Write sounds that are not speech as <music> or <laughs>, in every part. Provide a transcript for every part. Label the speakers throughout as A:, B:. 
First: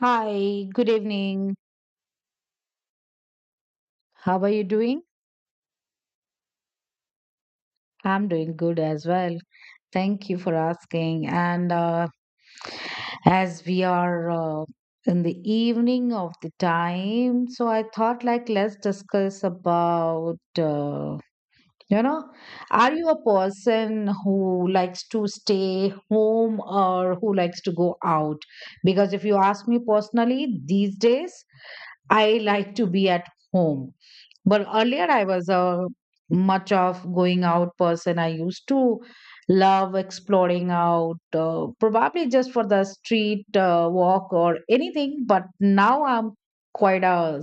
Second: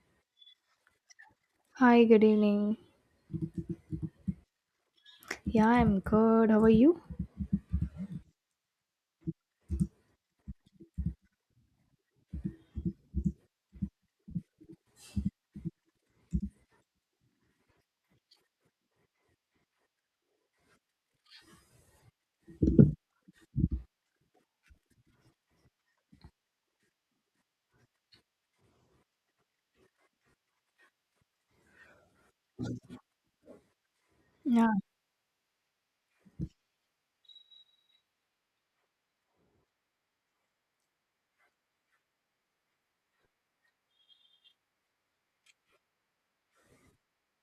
A: Hi, good evening.
B: Hi, good evening.
A: How are you doing?
B: Yeah, I'm good. How are you?
A: I'm doing good as well. Thank you for asking. And as we are in the evening of the time, so I thought like let's discuss about you know, are you a person who likes to stay home or who likes to go out? Because if you ask me personally, these days I like to be at home. But
B: Yeah.
A: earlier, I was a much of going out person. I used to love exploring out, probably just for the street walk or anything. But now I'm quite a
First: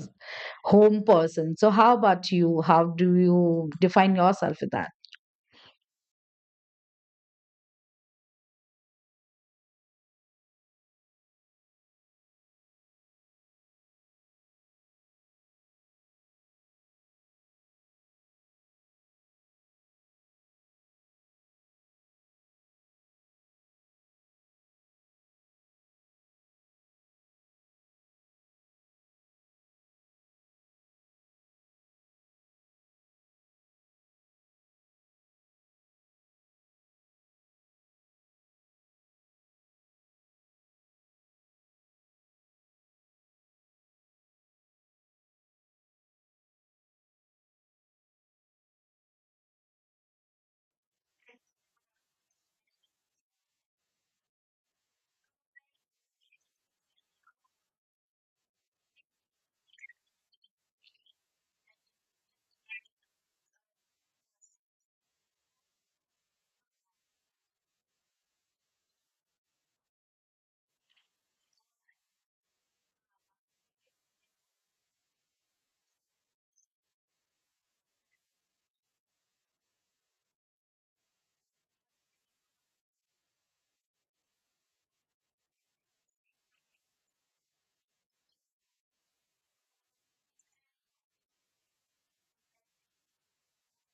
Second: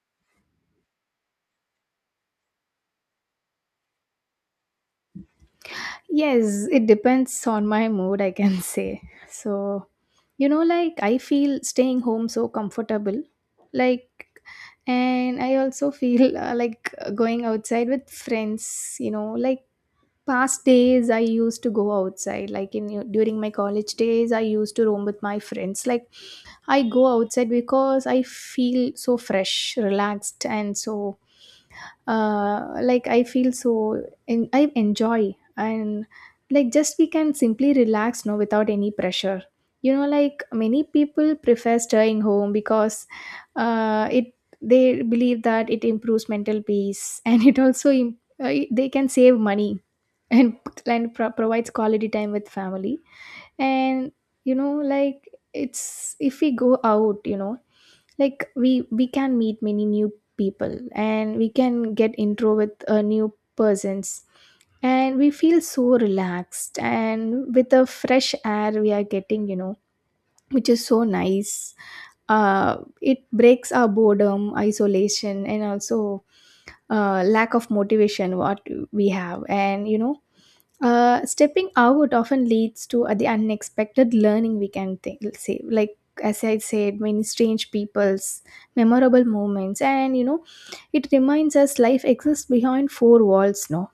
A: home person. So, how about you? How do you define yourself with that?
B: Yes, it depends on my mood, I can <laughs> say. So, like I feel staying home so comfortable. Like, and I also feel like going outside with friends, like past days I used to go outside. Like in during my college days, I used to roam with my friends. Like I go outside because I feel so fresh, relaxed, and so like I feel so in, I enjoy and like just we can simply relax no without any pressure like many people prefer staying home because it they believe that it improves mental peace <laughs> and they can save money <laughs> and, and provides quality time with family and like it's if we go out like we can meet many new people and we can get intro with new persons and we feel so relaxed and with the fresh air we are getting which is so nice. It breaks our boredom isolation and also lack of motivation what we have. And stepping out often leads to the unexpected learning, we can think, say. Like, as I said, many strange people's memorable moments. And, it reminds us life exists behind four walls, no?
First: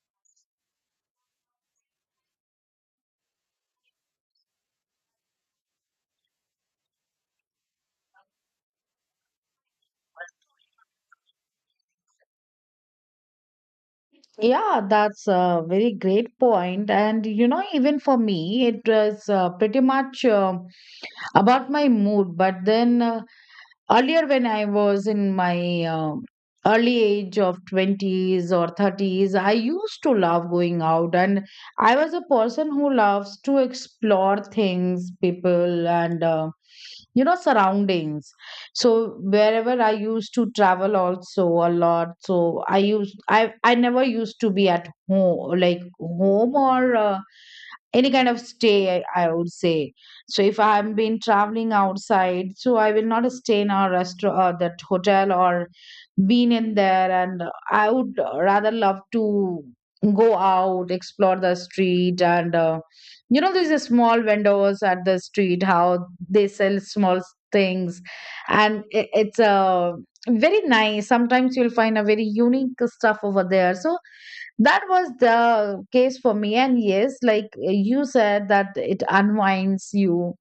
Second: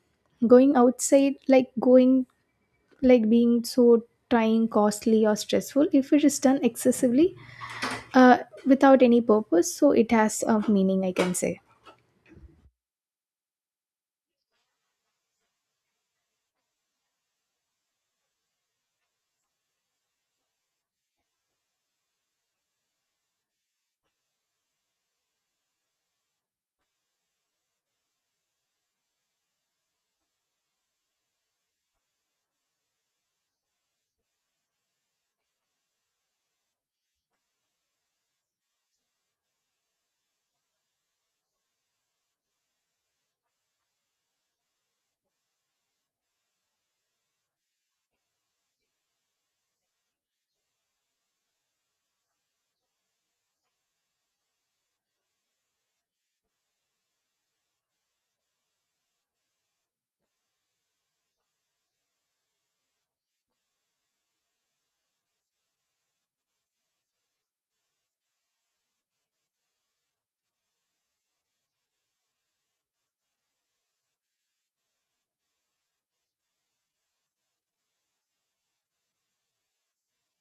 B: Going outside, like being so trying, costly, or stressful, if it is done excessively uh, without any purpose, so it has a meaning, I can say.
A: Yeah, that's a very great point. And you know, even for me, it was pretty much about my mood. But then earlier, when I was in my early age of 20s or 30s, I used to love going out, and I was a person who loves to explore things, people, and surroundings. So wherever I used to travel also a lot, so I never used to be at home, like home or any kind of stay, I would say. So if I have been traveling outside, so I will not stay in a restaurant or that hotel or been in there, and I would rather love to go out, explore the street and these are small vendors at the street, how they sell small things, and it's a very nice, sometimes you'll find a very unique stuff over there. So that was the case for me, and yes, like you said that it unwinds you,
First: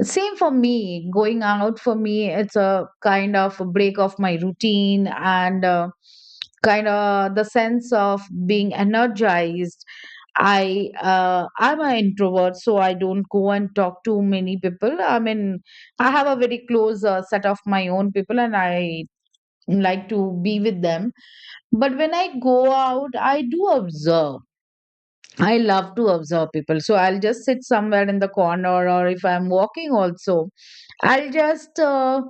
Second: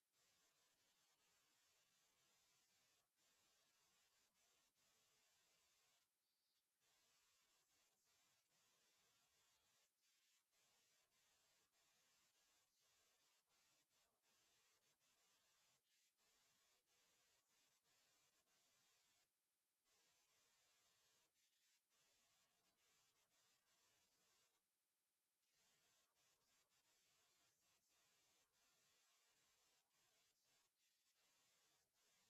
A: same for me. Going out for me, it's a kind of a break of my routine, and kind of the sense of being energized. I'm an introvert, so I don't go and talk to many people, I mean, I have a very close set of my own people and I like to be with them. But when I go out, I do observe. I love to observe people. So I'll just sit somewhere in the corner, or if I'm walking, also, I'll just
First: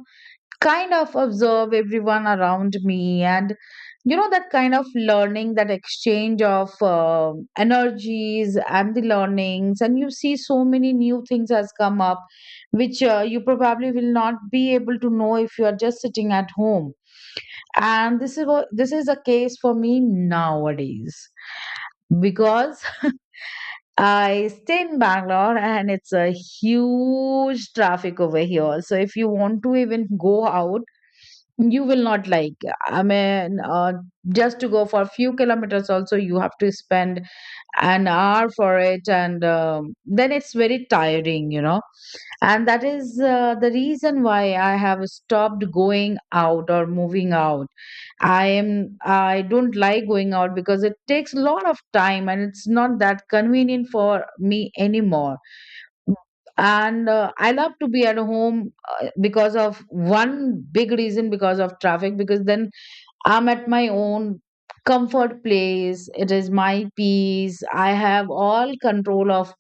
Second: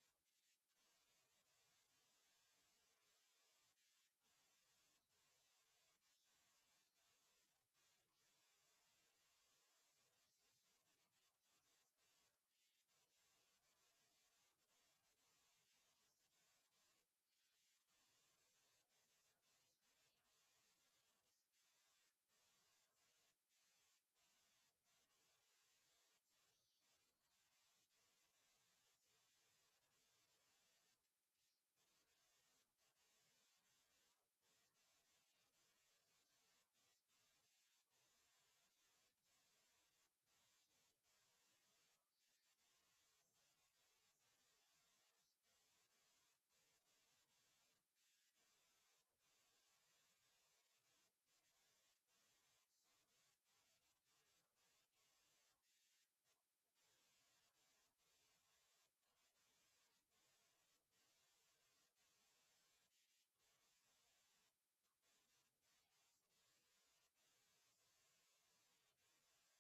A: kind of observe everyone around me. And, that kind of learning, that exchange of energies and the learnings. And you see so many new things has come up, which you probably will not be able to know if you are just sitting at home. And this is the case for me nowadays because I stay in Bangalore and it's a huge traffic over here. So if you want to even go out, you will not like. I mean, just to go for a few kilometers, also, you have to spend an hour for it. And then it's very tiring. And that is the reason why I have stopped going out or moving out. I don't like going out because it takes a lot of time and it's not that convenient for me anymore. And I love to be at home, because of one big reason, because of traffic, because then I'm at my own comfort place. It is my peace. I have all control of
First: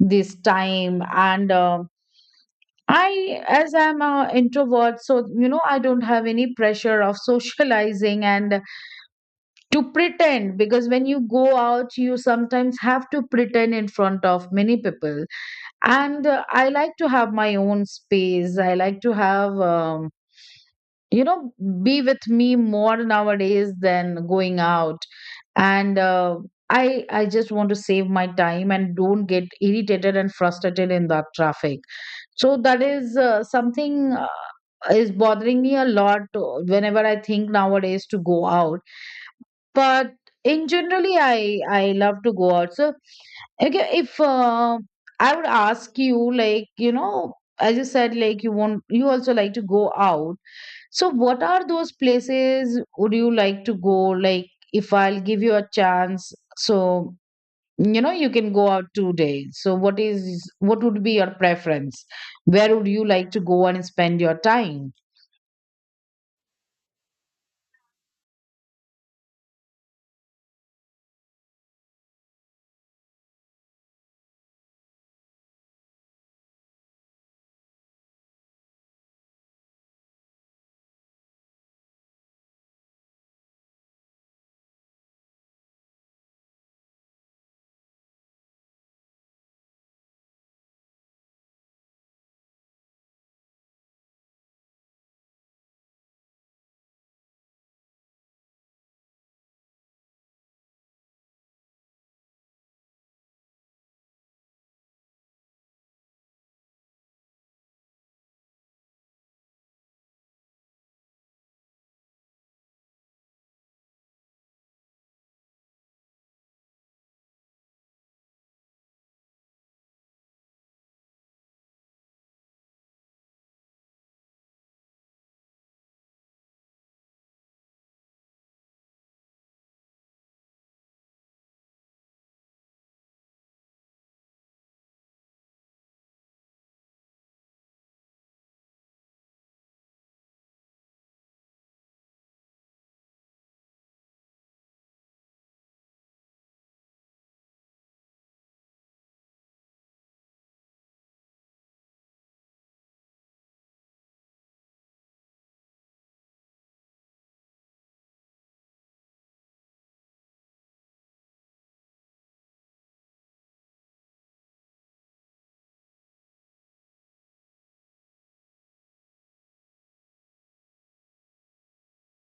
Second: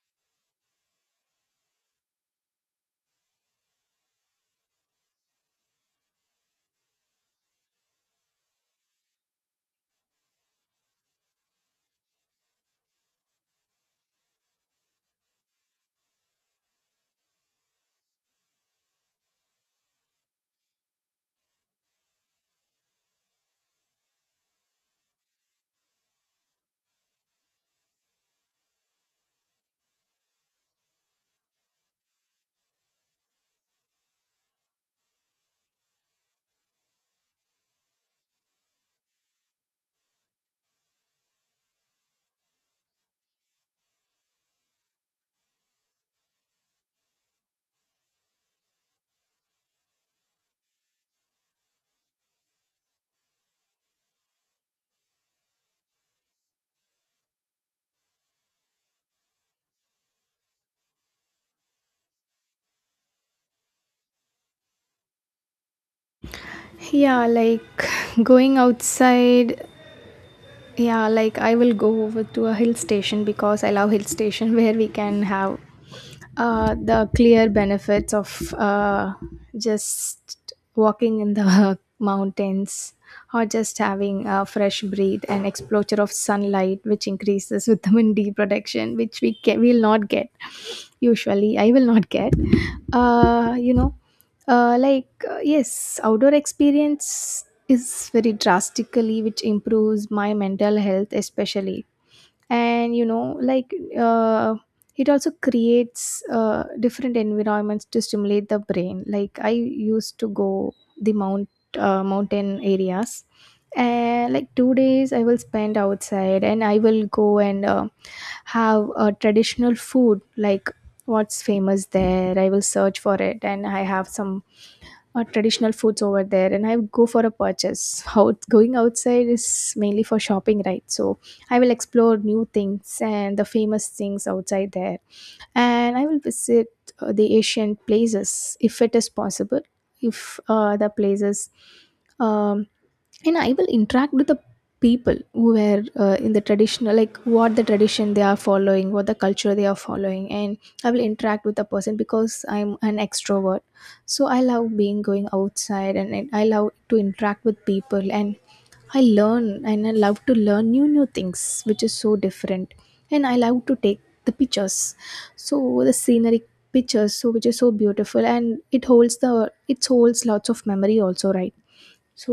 A: this time, and as I'm an introvert, so I don't have any pressure of <laughs> socializing and to pretend, because when you go out you sometimes have to pretend in front of many people. And I like to have my own space, I like to have you know be with me more nowadays than going out. And I just want to save my time and don't get irritated and frustrated in that traffic. So that is something is bothering me a lot whenever I think nowadays to go out. But in generally I love to go out. So, okay, if I would ask you, like, as you said, like, you also like to go out, so what are those places would you like to go? Like, if I'll give you a chance, so, you can go out today, so what would be your preference? Where would you like to go and spend your time?
B: Yeah, like <sighs> going outside. Yeah, like I will go over to a hill station because I love hill station <laughs> where we can have the clear benefits of just walking in the <laughs> mountains or just having a fresh breathe and exposure of sunlight which increases vitamin D <laughs> production which will not get usually. I will not get uh you know yes, outdoor experience is very drastically which improves my mental health especially. And uh it also creates different environments to stimulate the brain. Like I used to go the mountain areas, and like 2 days I will spend outside, and I will go and have a traditional food like what's famous there. I will search for it and I have some traditional foods over there, and I go for a purchase out. Going outside is mainly for shopping, right? So I will explore new things and the famous things outside there, and I will visit the ancient places if it is possible, if the places um, and I will interact with the people who were in the traditional, like what the tradition they are following, what the culture they are following, and I will interact with the person because I'm an extrovert. So I love being going outside, and I love to interact with people, and I learn, and I love to learn new new things, which is so different, and I love to take the pictures. So the scenery pictures so which is so beautiful and it holds the it holds lots of memory also, right? So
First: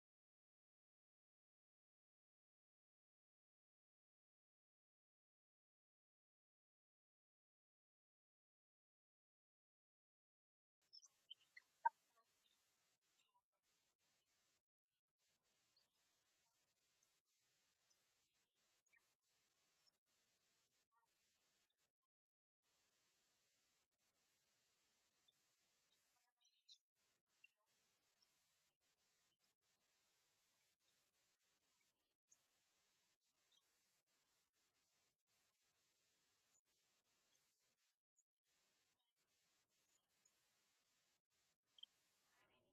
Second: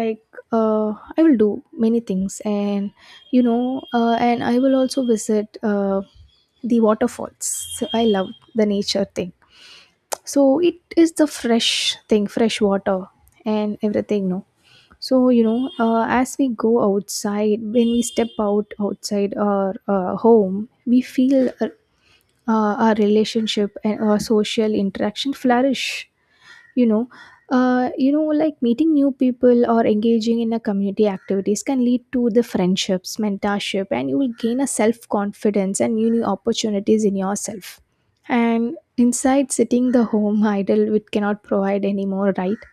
B: like I will do many things, and and I will also visit the waterfalls. So I love the nature thing, so it is the fresh thing, fresh water, and everything, no? So as we go outside, when we step out outside our home, we feel our relationship and our social interaction flourish. you know like meeting new people or engaging in a community activities can lead to the friendships, mentorship, and you will gain a self confidence and new new opportunities in yourself. And inside sitting the home <laughs> idle, it cannot provide anymore, right?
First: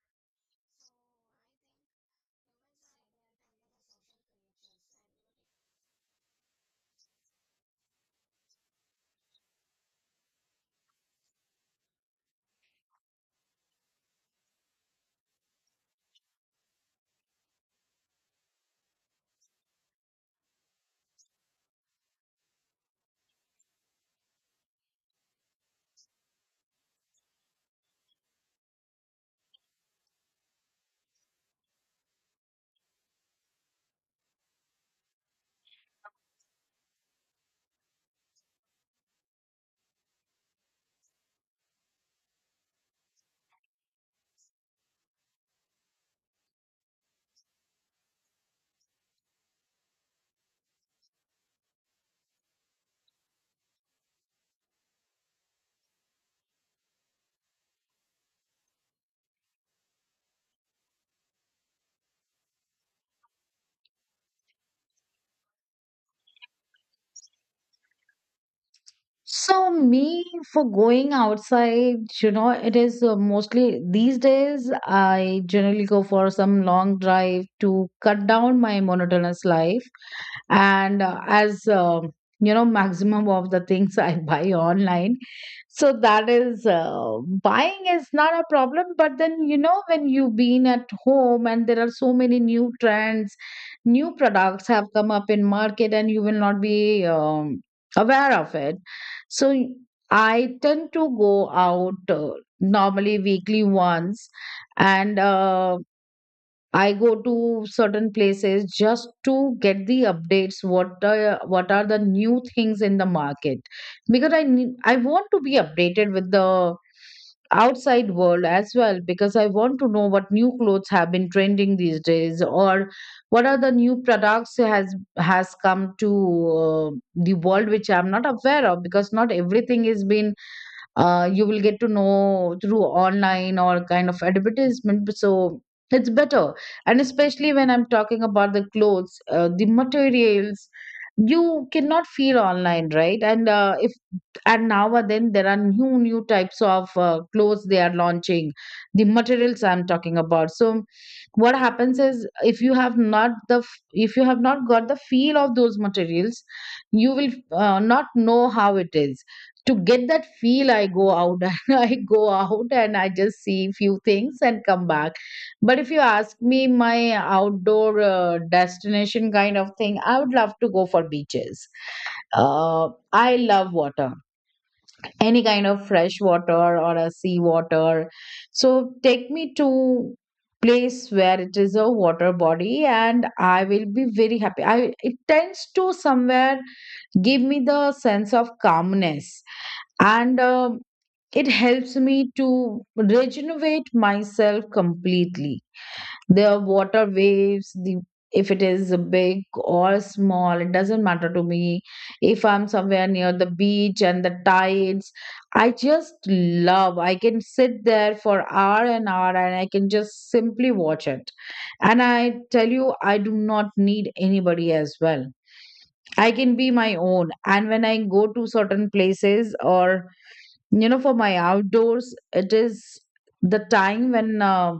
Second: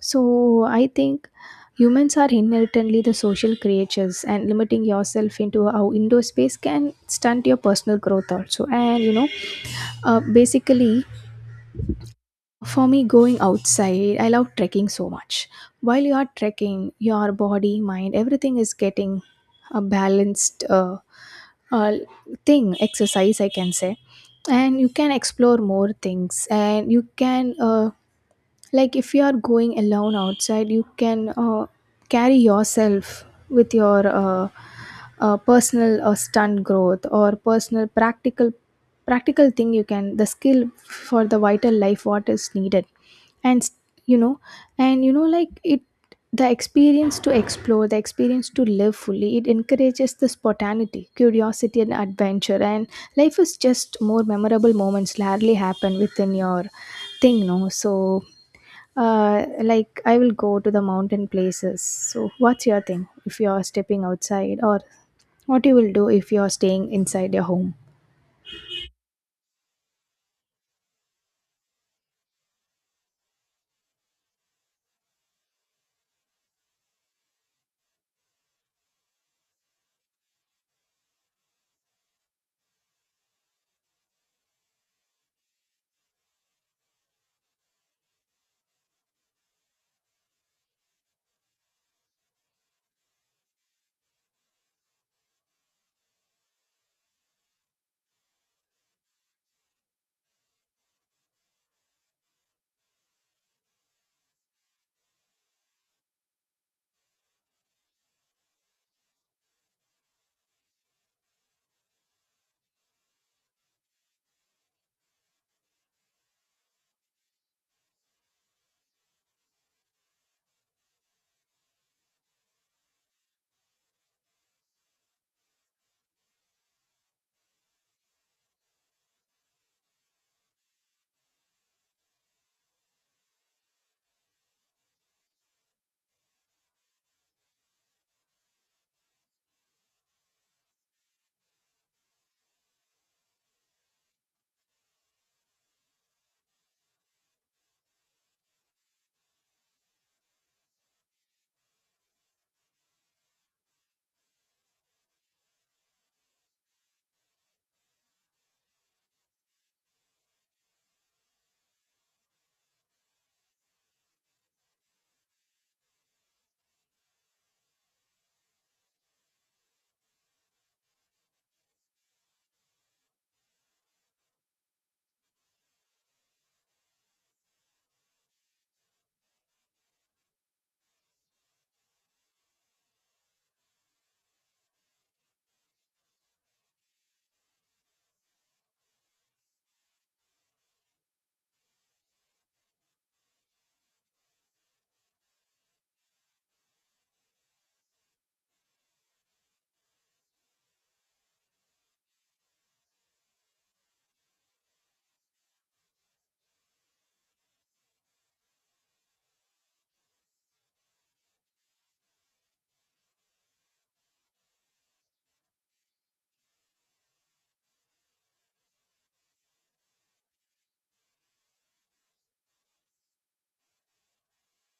B: So I think humans are inherently the social creatures, and limiting yourself into our indoor space can stunt your personal growth also. And basically for me, going outside, I love trekking so much. While you are trekking, your body, mind, everything is getting a balanced uh, thing, exercise, I can say. And you can explore more things. And you can, like, if you are going alone outside, you can carry yourself with your personal stunt growth or personal practical thing, you can the skill for the vital life what is needed. And you know like it the experience to explore, the experience to live fully, it encourages the spontaneity, curiosity, and adventure. And life is just more memorable moments rarely happen within your thing, no? So like I will go to the mountain places. So what's your thing if you're stepping outside, or what you will do if you're staying inside your home?
A: So me, for going outside, it is mostly these days I generally go for some long drive to cut down my monotonous life. And as you know maximum of the things <laughs> I buy online. So that is buying is not a problem, but then when you've been at home, and there are so many new trends, new products have come up in market and you will not be aware of it. So I tend to go out, normally weekly once, and I go to certain places just to get the updates. What are the new things in the market? Because I want to be updated with the outside world as well, because I want to know what new clothes have been trending these days, or what are the new products has come to the world which I'm not aware of, because not everything is been, you will get to know through online or kind of advertisement. So it's better. And especially when I'm talking about the clothes, the materials, you cannot feel online, right? And if and now and then there are new types of clothes they are launching, the materials I'm talking about. So what happens is, if you have not the f- if you have not got the feel of those materials, you will not know how it is. To get that feel, I go out <laughs> and I go out, and I just see few things and come back. But if you ask me, my outdoor destination kind of thing, I would love to go for beaches. I love water, any kind of fresh water or a sea water. So take me to place where it is a water body and I will be very happy. I it tends to somewhere give me the sense of calmness, and it helps me to regenerate myself completely. Their water waves, the if it is big or small, it doesn't matter to me. If I'm somewhere near the beach and the tides, I just love. I can sit there for hour and hour and I can just simply watch it. And I tell you, I do not need anybody as well. I can be my own. And when I go to certain places or, for my outdoors, it is the time when,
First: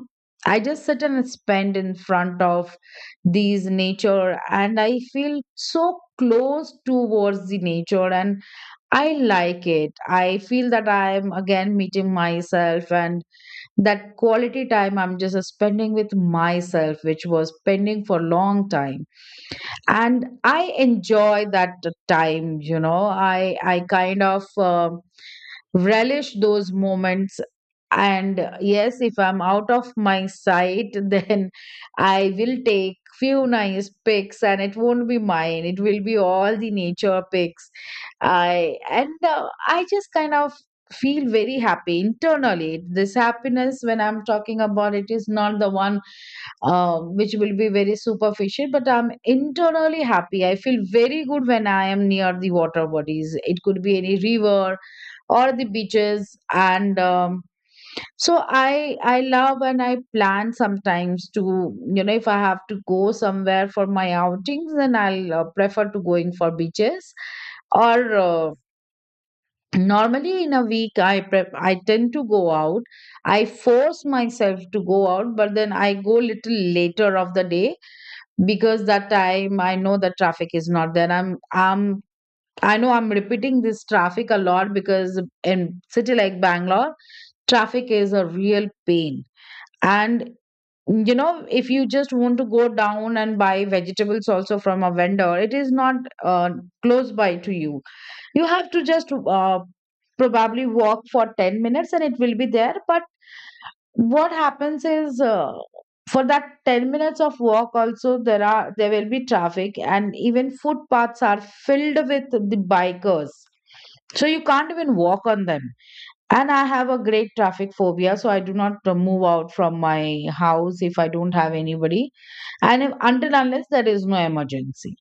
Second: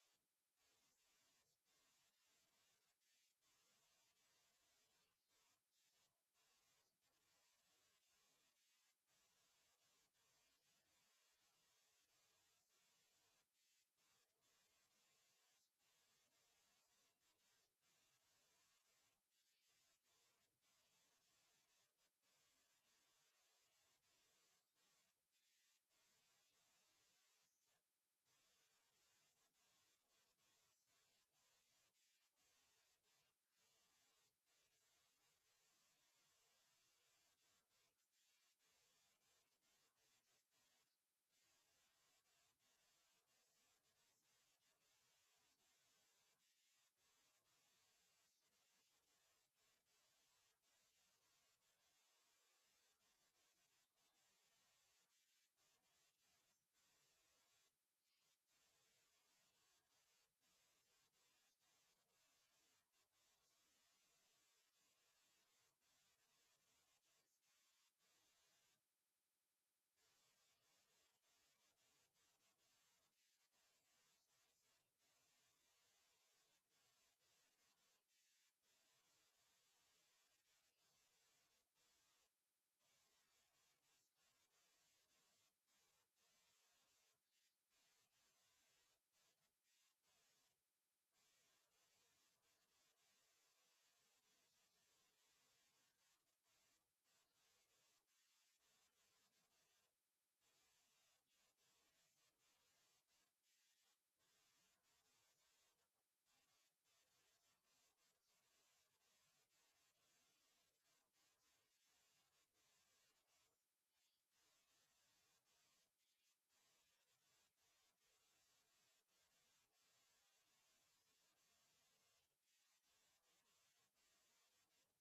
A: I just sit and spend in front of these nature, and I feel so close towards the nature, and I like it. I feel that I am again meeting myself, and that quality time I'm just spending with myself, which was pending for a long time. And I enjoy that time. I kind of relish those moments. And yes, if I'm out of my sight <laughs> then I will take few nice pics, and it won't be mine, it will be all the nature pics. I just kind of feel very happy internally. This happiness when I'm talking about, it is not the one which will be very superficial, but I'm internally happy. I feel very good when I am near the water bodies. It could be any river or the beaches. And so I love, and I plan sometimes to, if I have to go somewhere for my outings, then I'll prefer to going for beaches or normally in a week I tend to go out. I force myself to go out, but then I go little later of the day, because that time I know the traffic is not there. I know I'm repeating this traffic a lot, because in city like Bangalore, traffic is a real pain. And, if you just want to go down and buy vegetables also from a vendor, it is not uh, close by to you. You have to just, probably walk for 10 minutes and it will be there. But what happens is, for that 10 minutes of walk also, there will be traffic and even footpaths are filled with the bikers. So you can't even walk on them. And I have a great traffic phobia, so I do not move out from my house if I don't have anybody, and if, until unless there is no emergency.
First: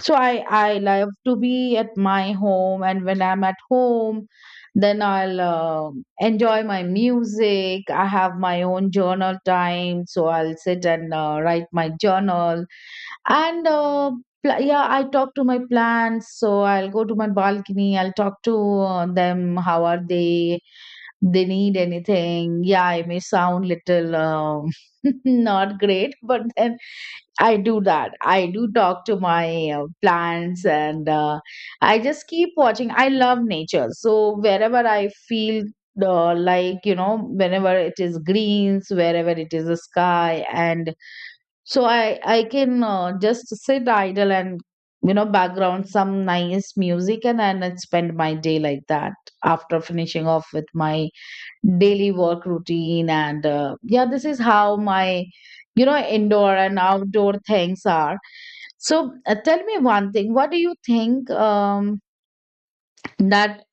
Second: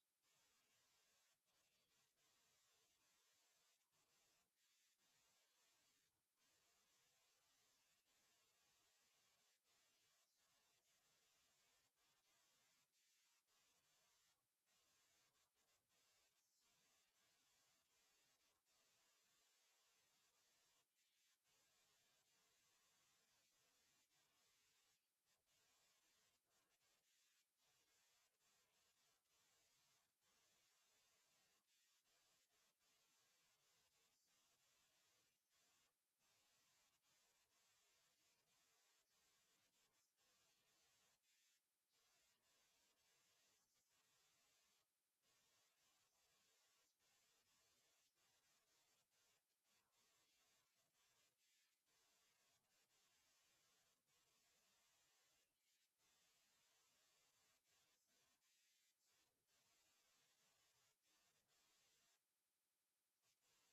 A: So I love to be at my home, and when I'm at home, then I'll enjoy my music. I have my own journal time, so I'll sit and write my journal. And uh, yeah, I talk to my plants. So I'll go to my balcony. I'll talk to them. How are they? They need anything. Yeah, I may sound little <laughs> not great, but then I do that. I do talk to my plants and I just keep watching. I love nature. So wherever I feel whenever it is greens, wherever it is a sky. And so I can just sit idle and background some nice music, and then I spend my day like that after finishing off with my daily work routine. And Yeah, this is how my, you know, indoor and outdoor things are. So tell me one thing, what do you think, that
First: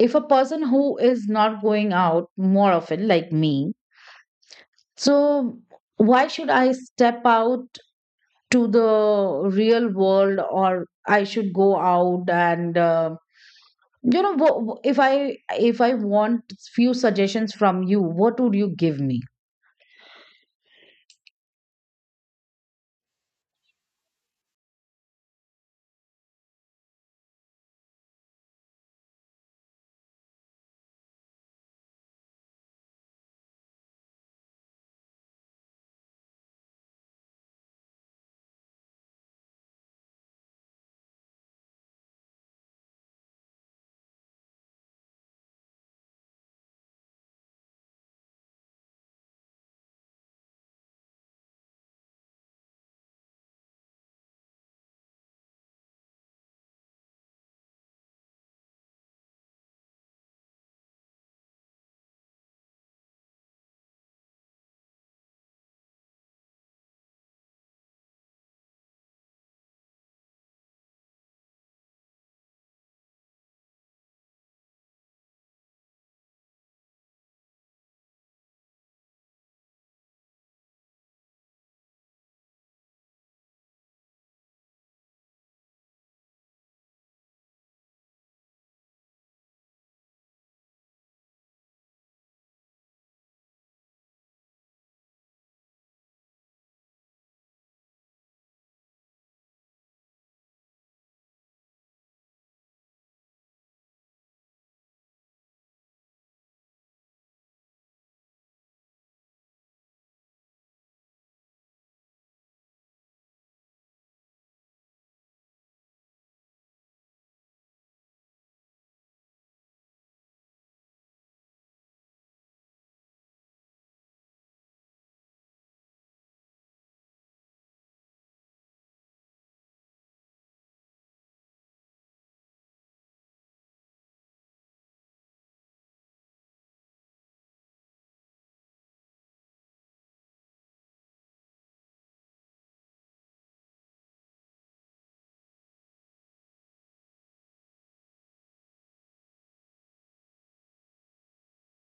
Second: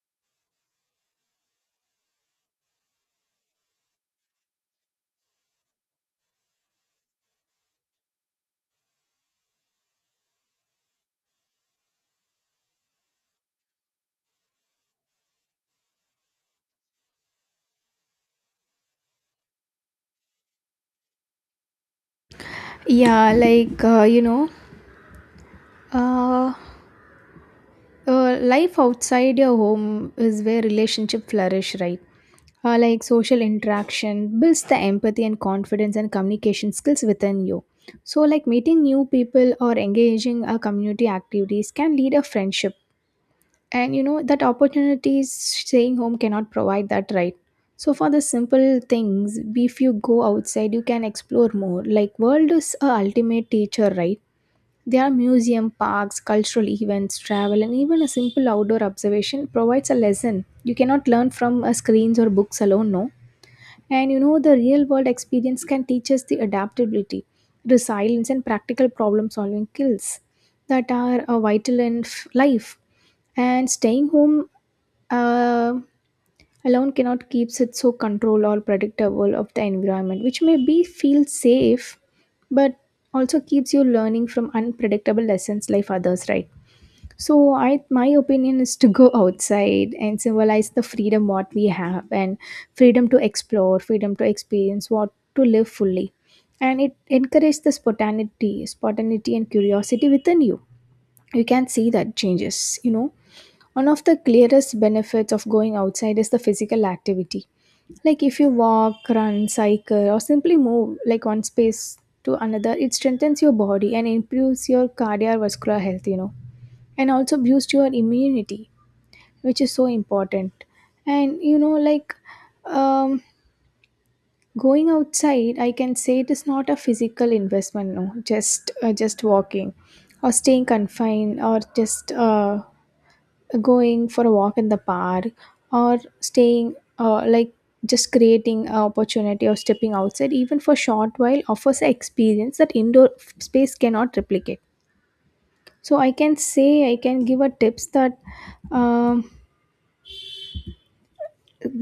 A: if a person who is not going out more often like me, so why should I step out to the real world? Or I should go out and, if I want few suggestions from you, what would you give me?
B: Yeah, like uh life outside your home is where relationship flourish, right? Like social interaction builds the empathy and confidence and communication skills within you. So like meeting new people or engaging a community activities can lead a friendship, and that opportunities staying home cannot provide that, right? So for the simple things, if you go outside, you can explore more. Like world is a ultimate teacher, right? Their museum, parks, cultural events, travel, and even a simple outdoor observation provides a lesson. You cannot learn from screens or books alone, no. And the real world experience can teach us the adaptability, resilience, and practical problem solving skills that are vital in life. And staying home uh, alone cannot keeps it so control or predictable of the environment which may be feel safe, but also keeps you learning from unpredictable lessons like others, right? So i, my opinion is to go <laughs> outside and symbolize the freedom what we have, and freedom to explore, freedom to experience what to live fully, and it encourages the spontaneity and curiosity within you. You can see that changes. One of the clearest benefits of going outside is the physical activity. Like if you walk, run, cycle, or simply move like one space to another, it strengthens your body and improves your cardiovascular health, and also boosts your immunity, which is so important. And um, going outside, I can say it is not a physical investment, no, just walking or staying confined or just going for a walk in the park or staying like, just creating an opportunity or stepping outside even for short while offers an experience that indoor space cannot replicate. So I can say, I can give a tips that, um,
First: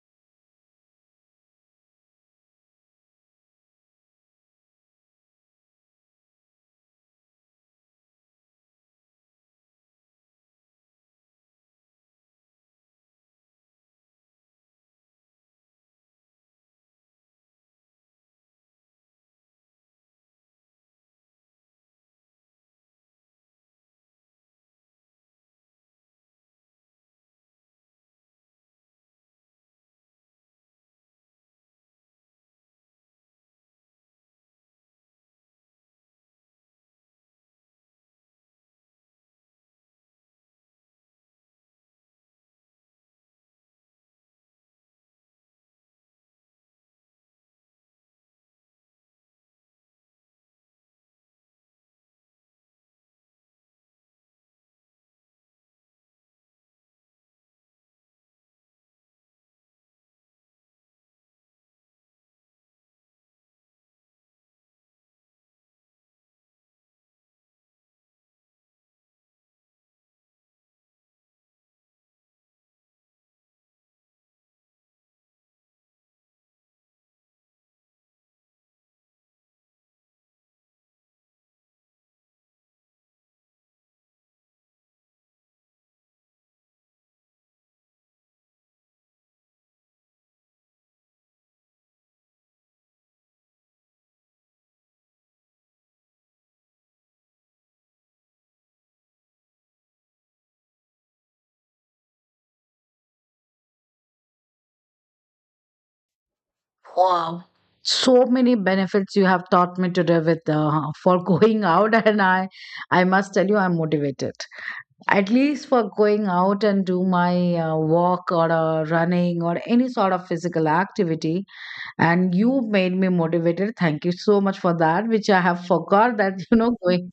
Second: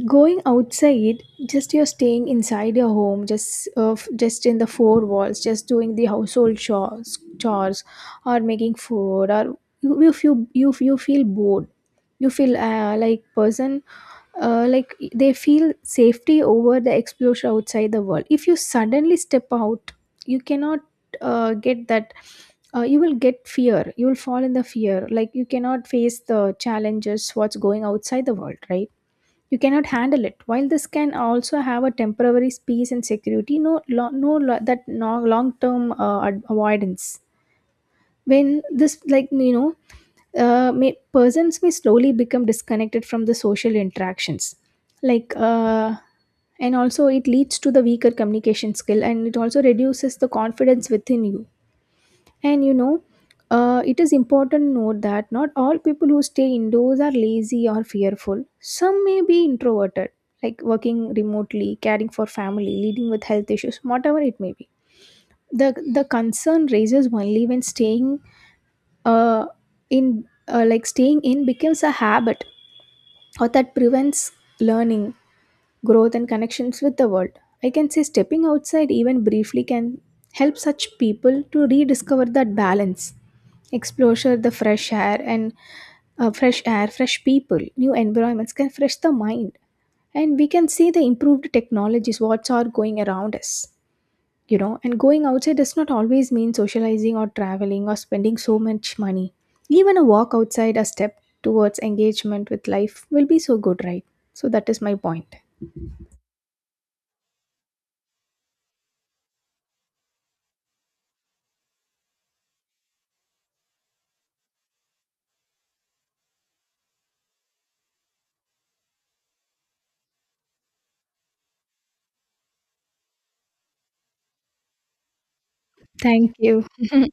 B: going outside. Just you're staying inside your home, just in the four walls, just doing the household chores or making food, or if you feel bored, you feel like person, like they feel safety over the exposure outside the world. If you suddenly step out, you cannot get that. You will get fear, you will fall in the fear, like you cannot face the challenges what's going outside the world, right? You cannot handle it. While this can also have a temporary peace and security, no lo- no lo- that no long term avoidance. When this, like persons may slowly become disconnected from the social interactions, like and also it leads to the weaker communication skill, and it also reduces the confidence within you. And it is important to note that not all people who stay indoors are lazy or fearful. Some may be introverted, like working remotely, caring for family, leading with health issues, whatever it may be. The concern raises only when staying uh, in like staying in becomes a habit or that prevents learning, growth, and connections with the world. I can say stepping outside even briefly can help such people to rediscover that balance. Exposure, the fresh air, and fresh people, new environments can fresh the mind, and we can see the improved technologies what's are going around us. And going outside does not always mean socializing or traveling or spending so much money. Even a walk outside, a step towards engagement with life, will be so good, right? So that is my point.
A: Wow. So many benefits you have taught me today with <laughs> for going out <laughs> and I must tell you I'm motivated. At least for going out and do my walk or running or any sort of physical activity, and you made me motivated. Thank you so much for that, which I have forgot that
B: Thank
A: <laughs> you
B: you.
A: know, going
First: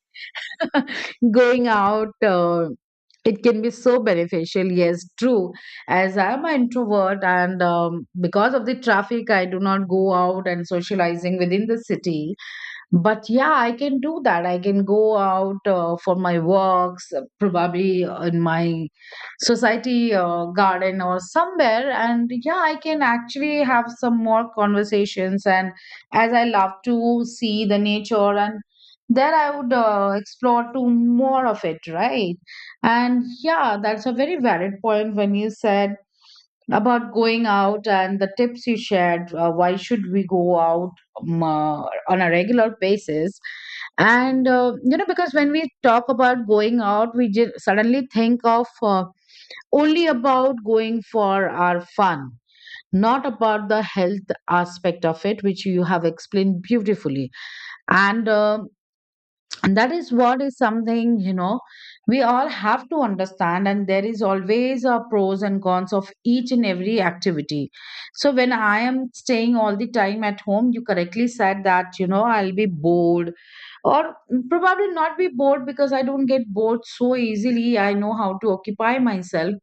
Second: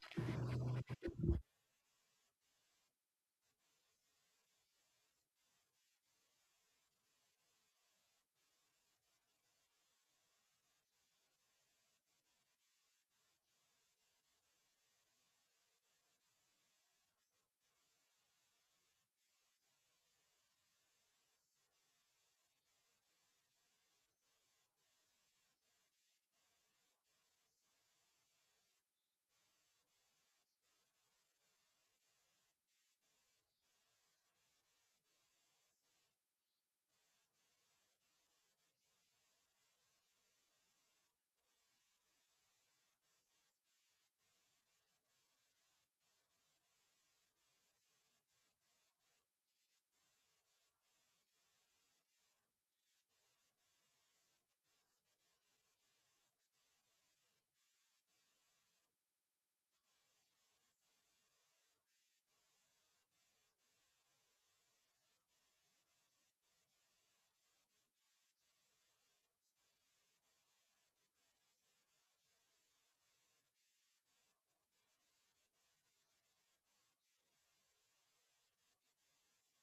A: <laughs> going out, it can be so beneficial. Yes, true. As I am an introvert, and because of the traffic I do not go out and socializing within the city. But yeah, I can do that. I can go out for my walks, probably in my society garden or somewhere. And yeah, I can actually have some more conversations. And as I love to see the nature, and there I would explore to more of it, right? And yeah, that's a very valid point when you said about going out and the tips you shared. Why should we go out, um, uh, on a regular basis? And you know, because when we talk about going out, we suddenly think of only about going for our fun, not about the health aspect of it, which you have explained beautifully. And, um and that is what is something, you know, we all have to understand. And there is always a pros and cons of each and every activity. So when I am staying all the time at home, you correctly said that, you know, I'll be bored, or probably not be bored, because I don't get bored so easily. I know how to occupy myself.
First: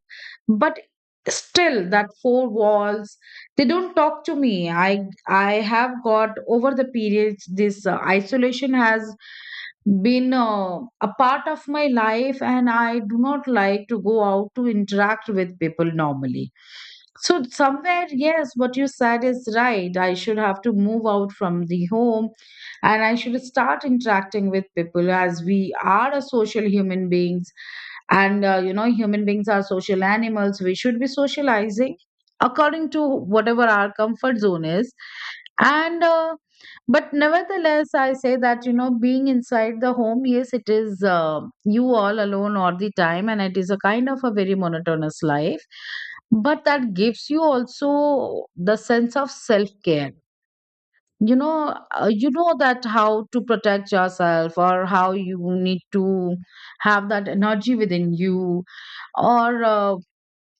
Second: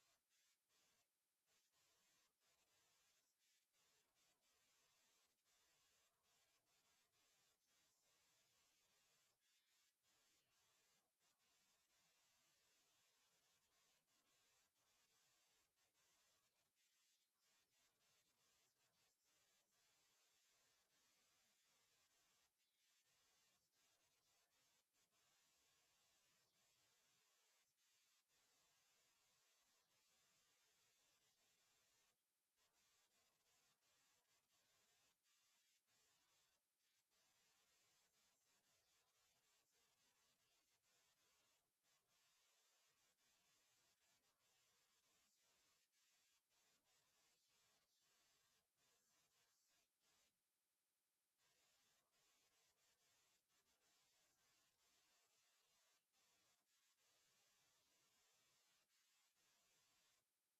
A: But still that four walls, they don't talk to me. I have got over the periods this isolation has been a part of my life, and I do not like to go out to interact with people normally. So somewhere, yes, what you said is right, I should have to move out from the home and I should start interacting with people, as we are a social human beings. And you know, human beings are social animals, we should be socializing according to whatever our comfort zone is. And But nevertheless, I say that, you know, being inside the home, yes, it is you all alone all the time, and it is a kind of a very monotonous life. But that gives you also the sense of self care. You know that how to protect yourself, or how you need to have that energy within you, or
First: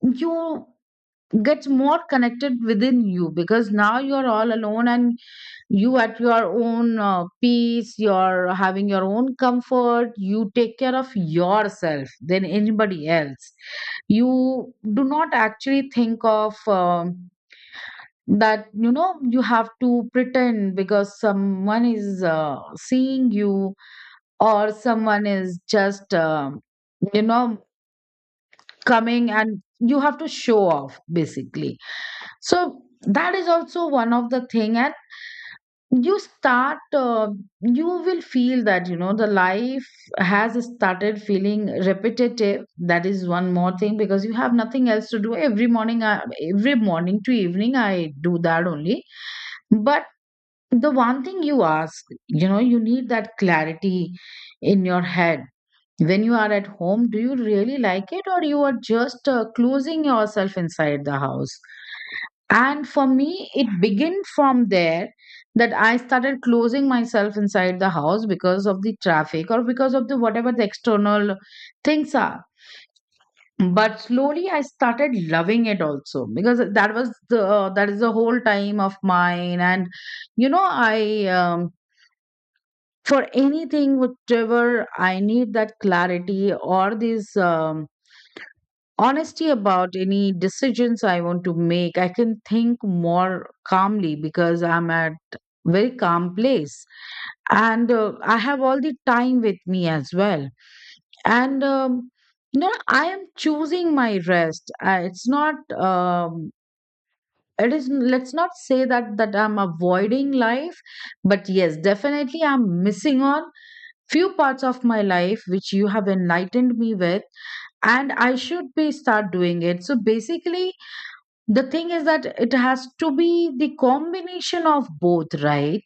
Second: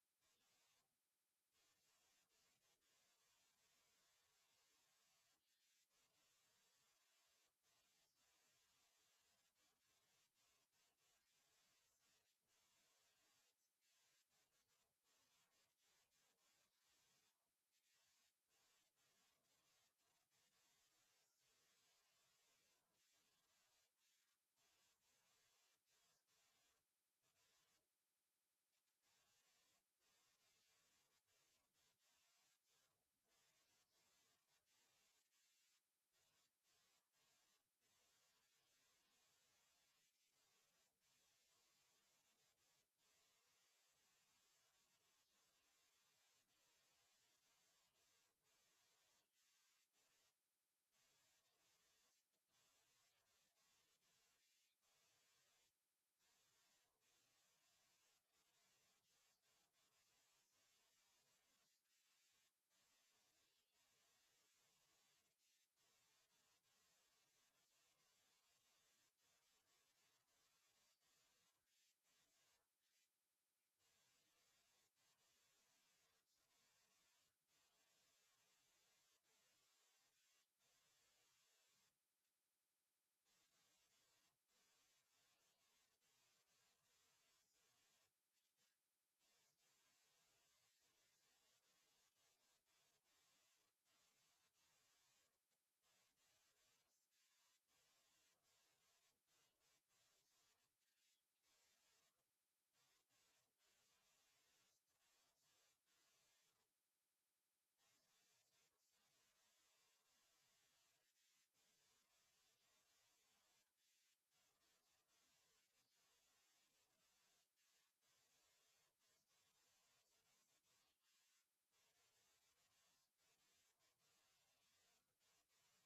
A: you get more connected within you, because now you're all alone, and you at your own peace, you're having your own comfort, you take care of yourself than anybody else. You do not actually think of that, you know, you have to pretend because someone is seeing you, or someone is just, you know coming, and you have to show off basically. So that is also one of the thing. And you start you will feel that, you know, the life has started feeling repetitive, that is one more thing, because you have nothing else to do. Every morning to evening, I do that only. But the one thing you ask, you know, you need that clarity in your head: when you are at home, do you really like it, or you are just closing yourself inside the house? And for me, it began from there, that I started closing myself inside the house because of the traffic or because of the whatever the external things are. But slowly I started loving it also, because that was the that is the whole time of mine. And you know, I, for anything, whatever, I need that clarity or this. Honesty about any decisions I want to make, I can think more calmly because I'm at very calm place, and I have all the time with me as well. And you know, I am choosing my rest. It's not. It is. Let's not say that I'm avoiding life, but yes, definitely I'm missing on few parts of my life which you have enlightened me with, and I should be start doing it. So basically, the thing is that it has to be the combination of both, right?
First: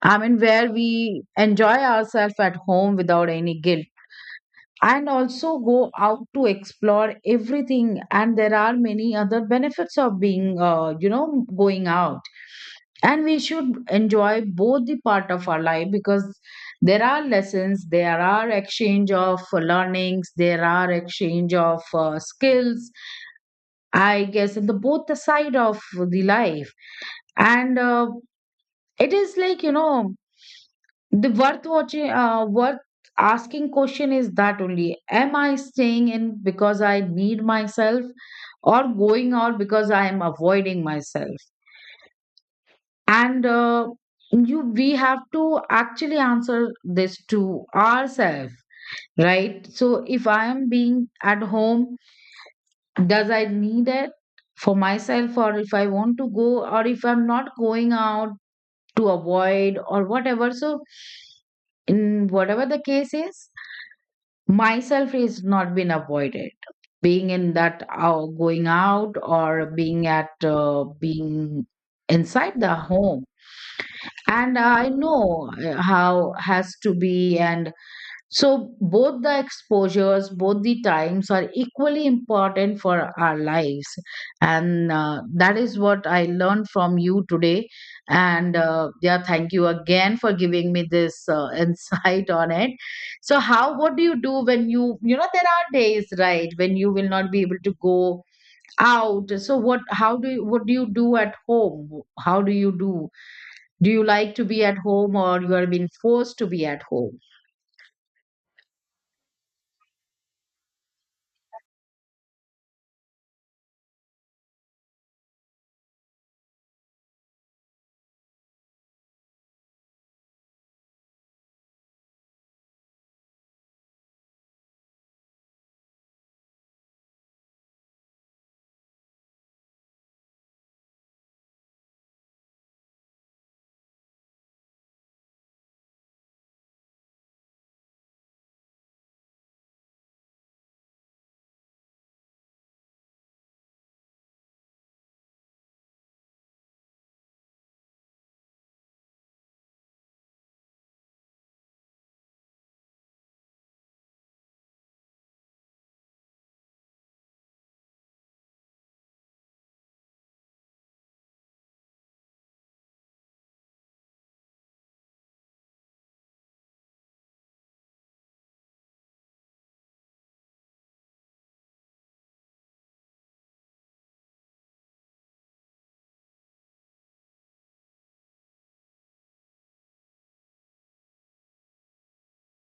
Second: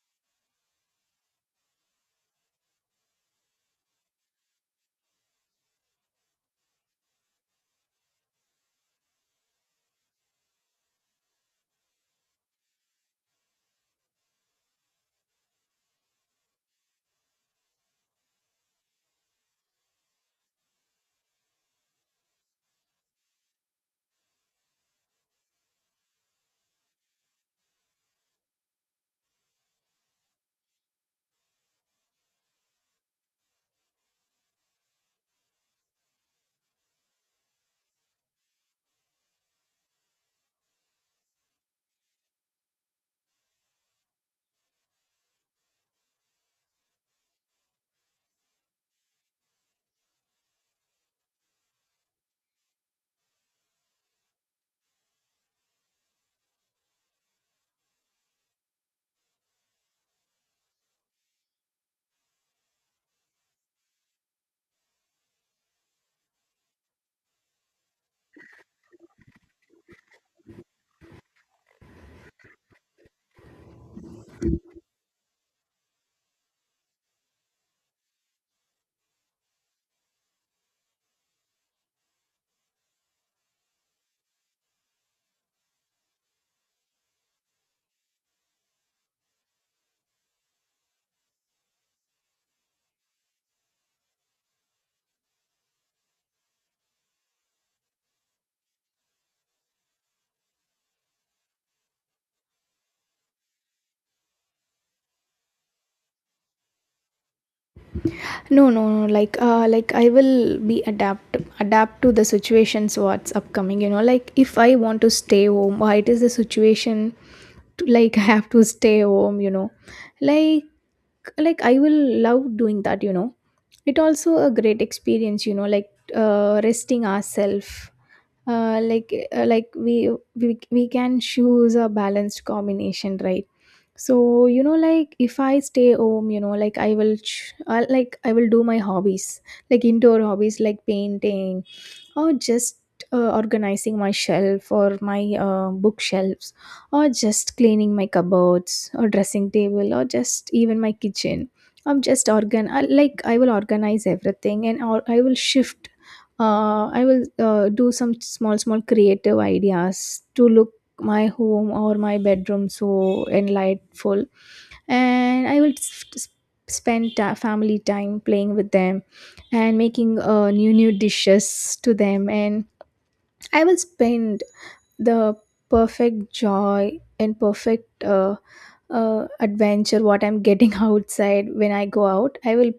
A: I mean, where we enjoy ourselves at home without any guilt, and also go out to explore everything. And there are many other benefits of being, going out, and we should enjoy both the part of our life, because there are lessons, there are exchange of learnings, there are exchange of skills, I guess, in the both the side of the life. And It is like, you know, the worth watching, worth asking question is that only: am I staying in because I need myself, or going out because I am avoiding myself? And uh, we have to actually answer this to ourselves, right? So if I am being at home, does I need it for myself? Or if I want to go, or if I'm not going out to avoid or whatever. So, in whatever the case is, myself is not been avoided. Being in that going out, or being at being inside the home. And I know how has to be. And so, both the exposures, both the times are equally important for our lives. And That is what I learned from you today. And Yeah, thank you again for giving me this <laughs> insight on it. So, how, what do you do when you know, there are days, right, when you will not be able to go out. So, what, how do you, what do you do at home? How do you do? Do you like to be at home, or you are being forced to be at home?
B: No, like like I will be adapt to the situations what's upcoming. Like, if I want to stay home, why it is the situation to like <laughs> have to stay home, like like I will love doing that, it also a great experience. Resting ourselves, like we can choose a balanced combination, right? So like, if I stay home, like like I will do my hobbies, like indoor hobbies like painting, or just organizing my shelf or my bookshelves, or just cleaning my cupboards or dressing table or just even my kitchen. I'm just organ I, Like I will organize everything, and or I will shift. I will Do some small small creative ideas to look my home or my bedroom so enlightful. And I will spend family time playing with them and making new new dishes to them. And I will spend the perfect joy and perfect adventure what I'm getting <laughs> outside. When I go out, I will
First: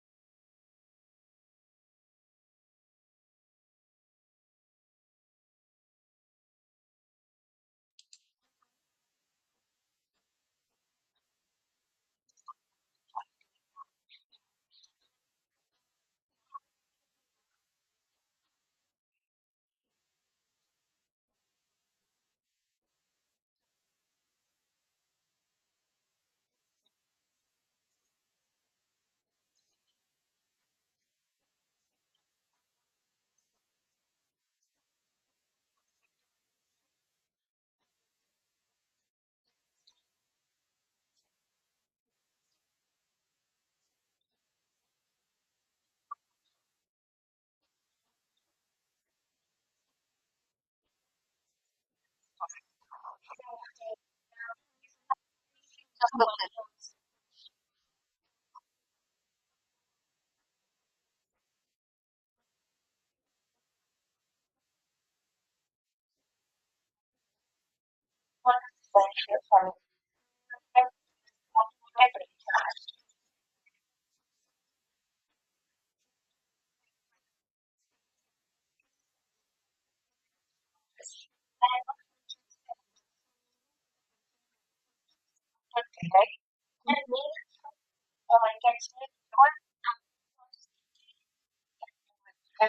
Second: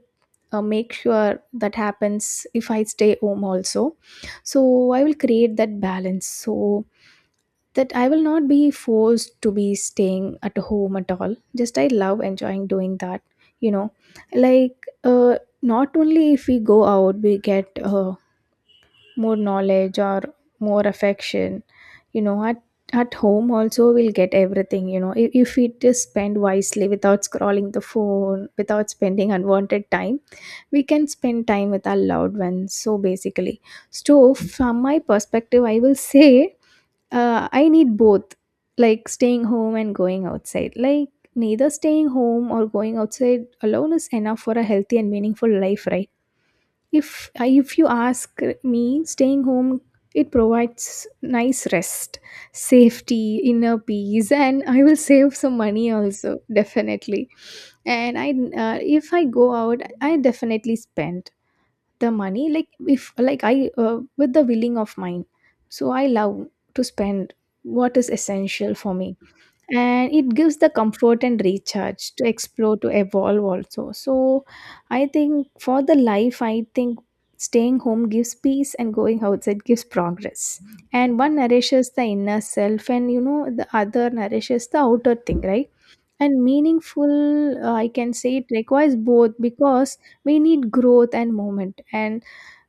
B: make sure that happens if I stay home also. So I will create that balance, so that I will not be forced to be staying at home at all. Just I love enjoying doing that, you know. Like, not only if we go out, we get more knowledge or more affection. At home also we'll get everything, if we just spend wisely, without scrolling the phone, without spending unwanted time, we can spend time with our loved ones. So basically, so from my perspective, I will <laughs> say I need both, like staying home and going outside. Like neither staying home or going outside alone is enough for a healthy and meaningful life, right? If if you ask me, staying home, it provides nice rest, safety, inner peace, and I will save some money also, definitely. And I if I go out, I definitely spend the money, like if like I with the willing of mine. So I love to spend what is essential for me, and it gives the comfort and recharge to explore, to evolve also. So I think for the life, I think staying home gives peace and going outside gives progress, and one nourishes the inner self, and the other nourishes the outer thing, right? And meaningful, I can say, it requires both, because we need growth and movement, and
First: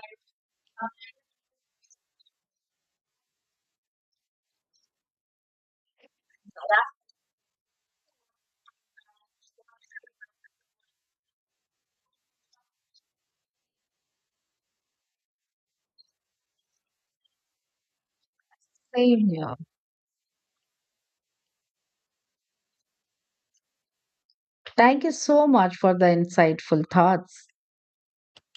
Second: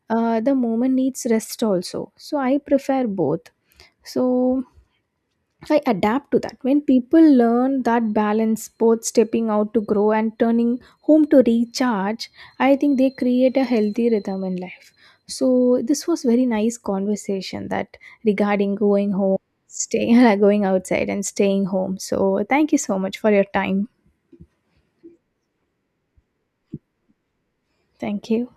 B: the moment needs rest also. So I prefer both. So I adapt to that. When people learn that balance, both stepping out to grow and turning home to recharge, I think they create a healthy rhythm in life. So this was very nice conversation that regarding going
A: Same
B: home,
A: here.
B: staying <laughs> going outside and staying home. So thank you so much for your time.
A: Thank you so much for the insightful thoughts.
B: Thank you.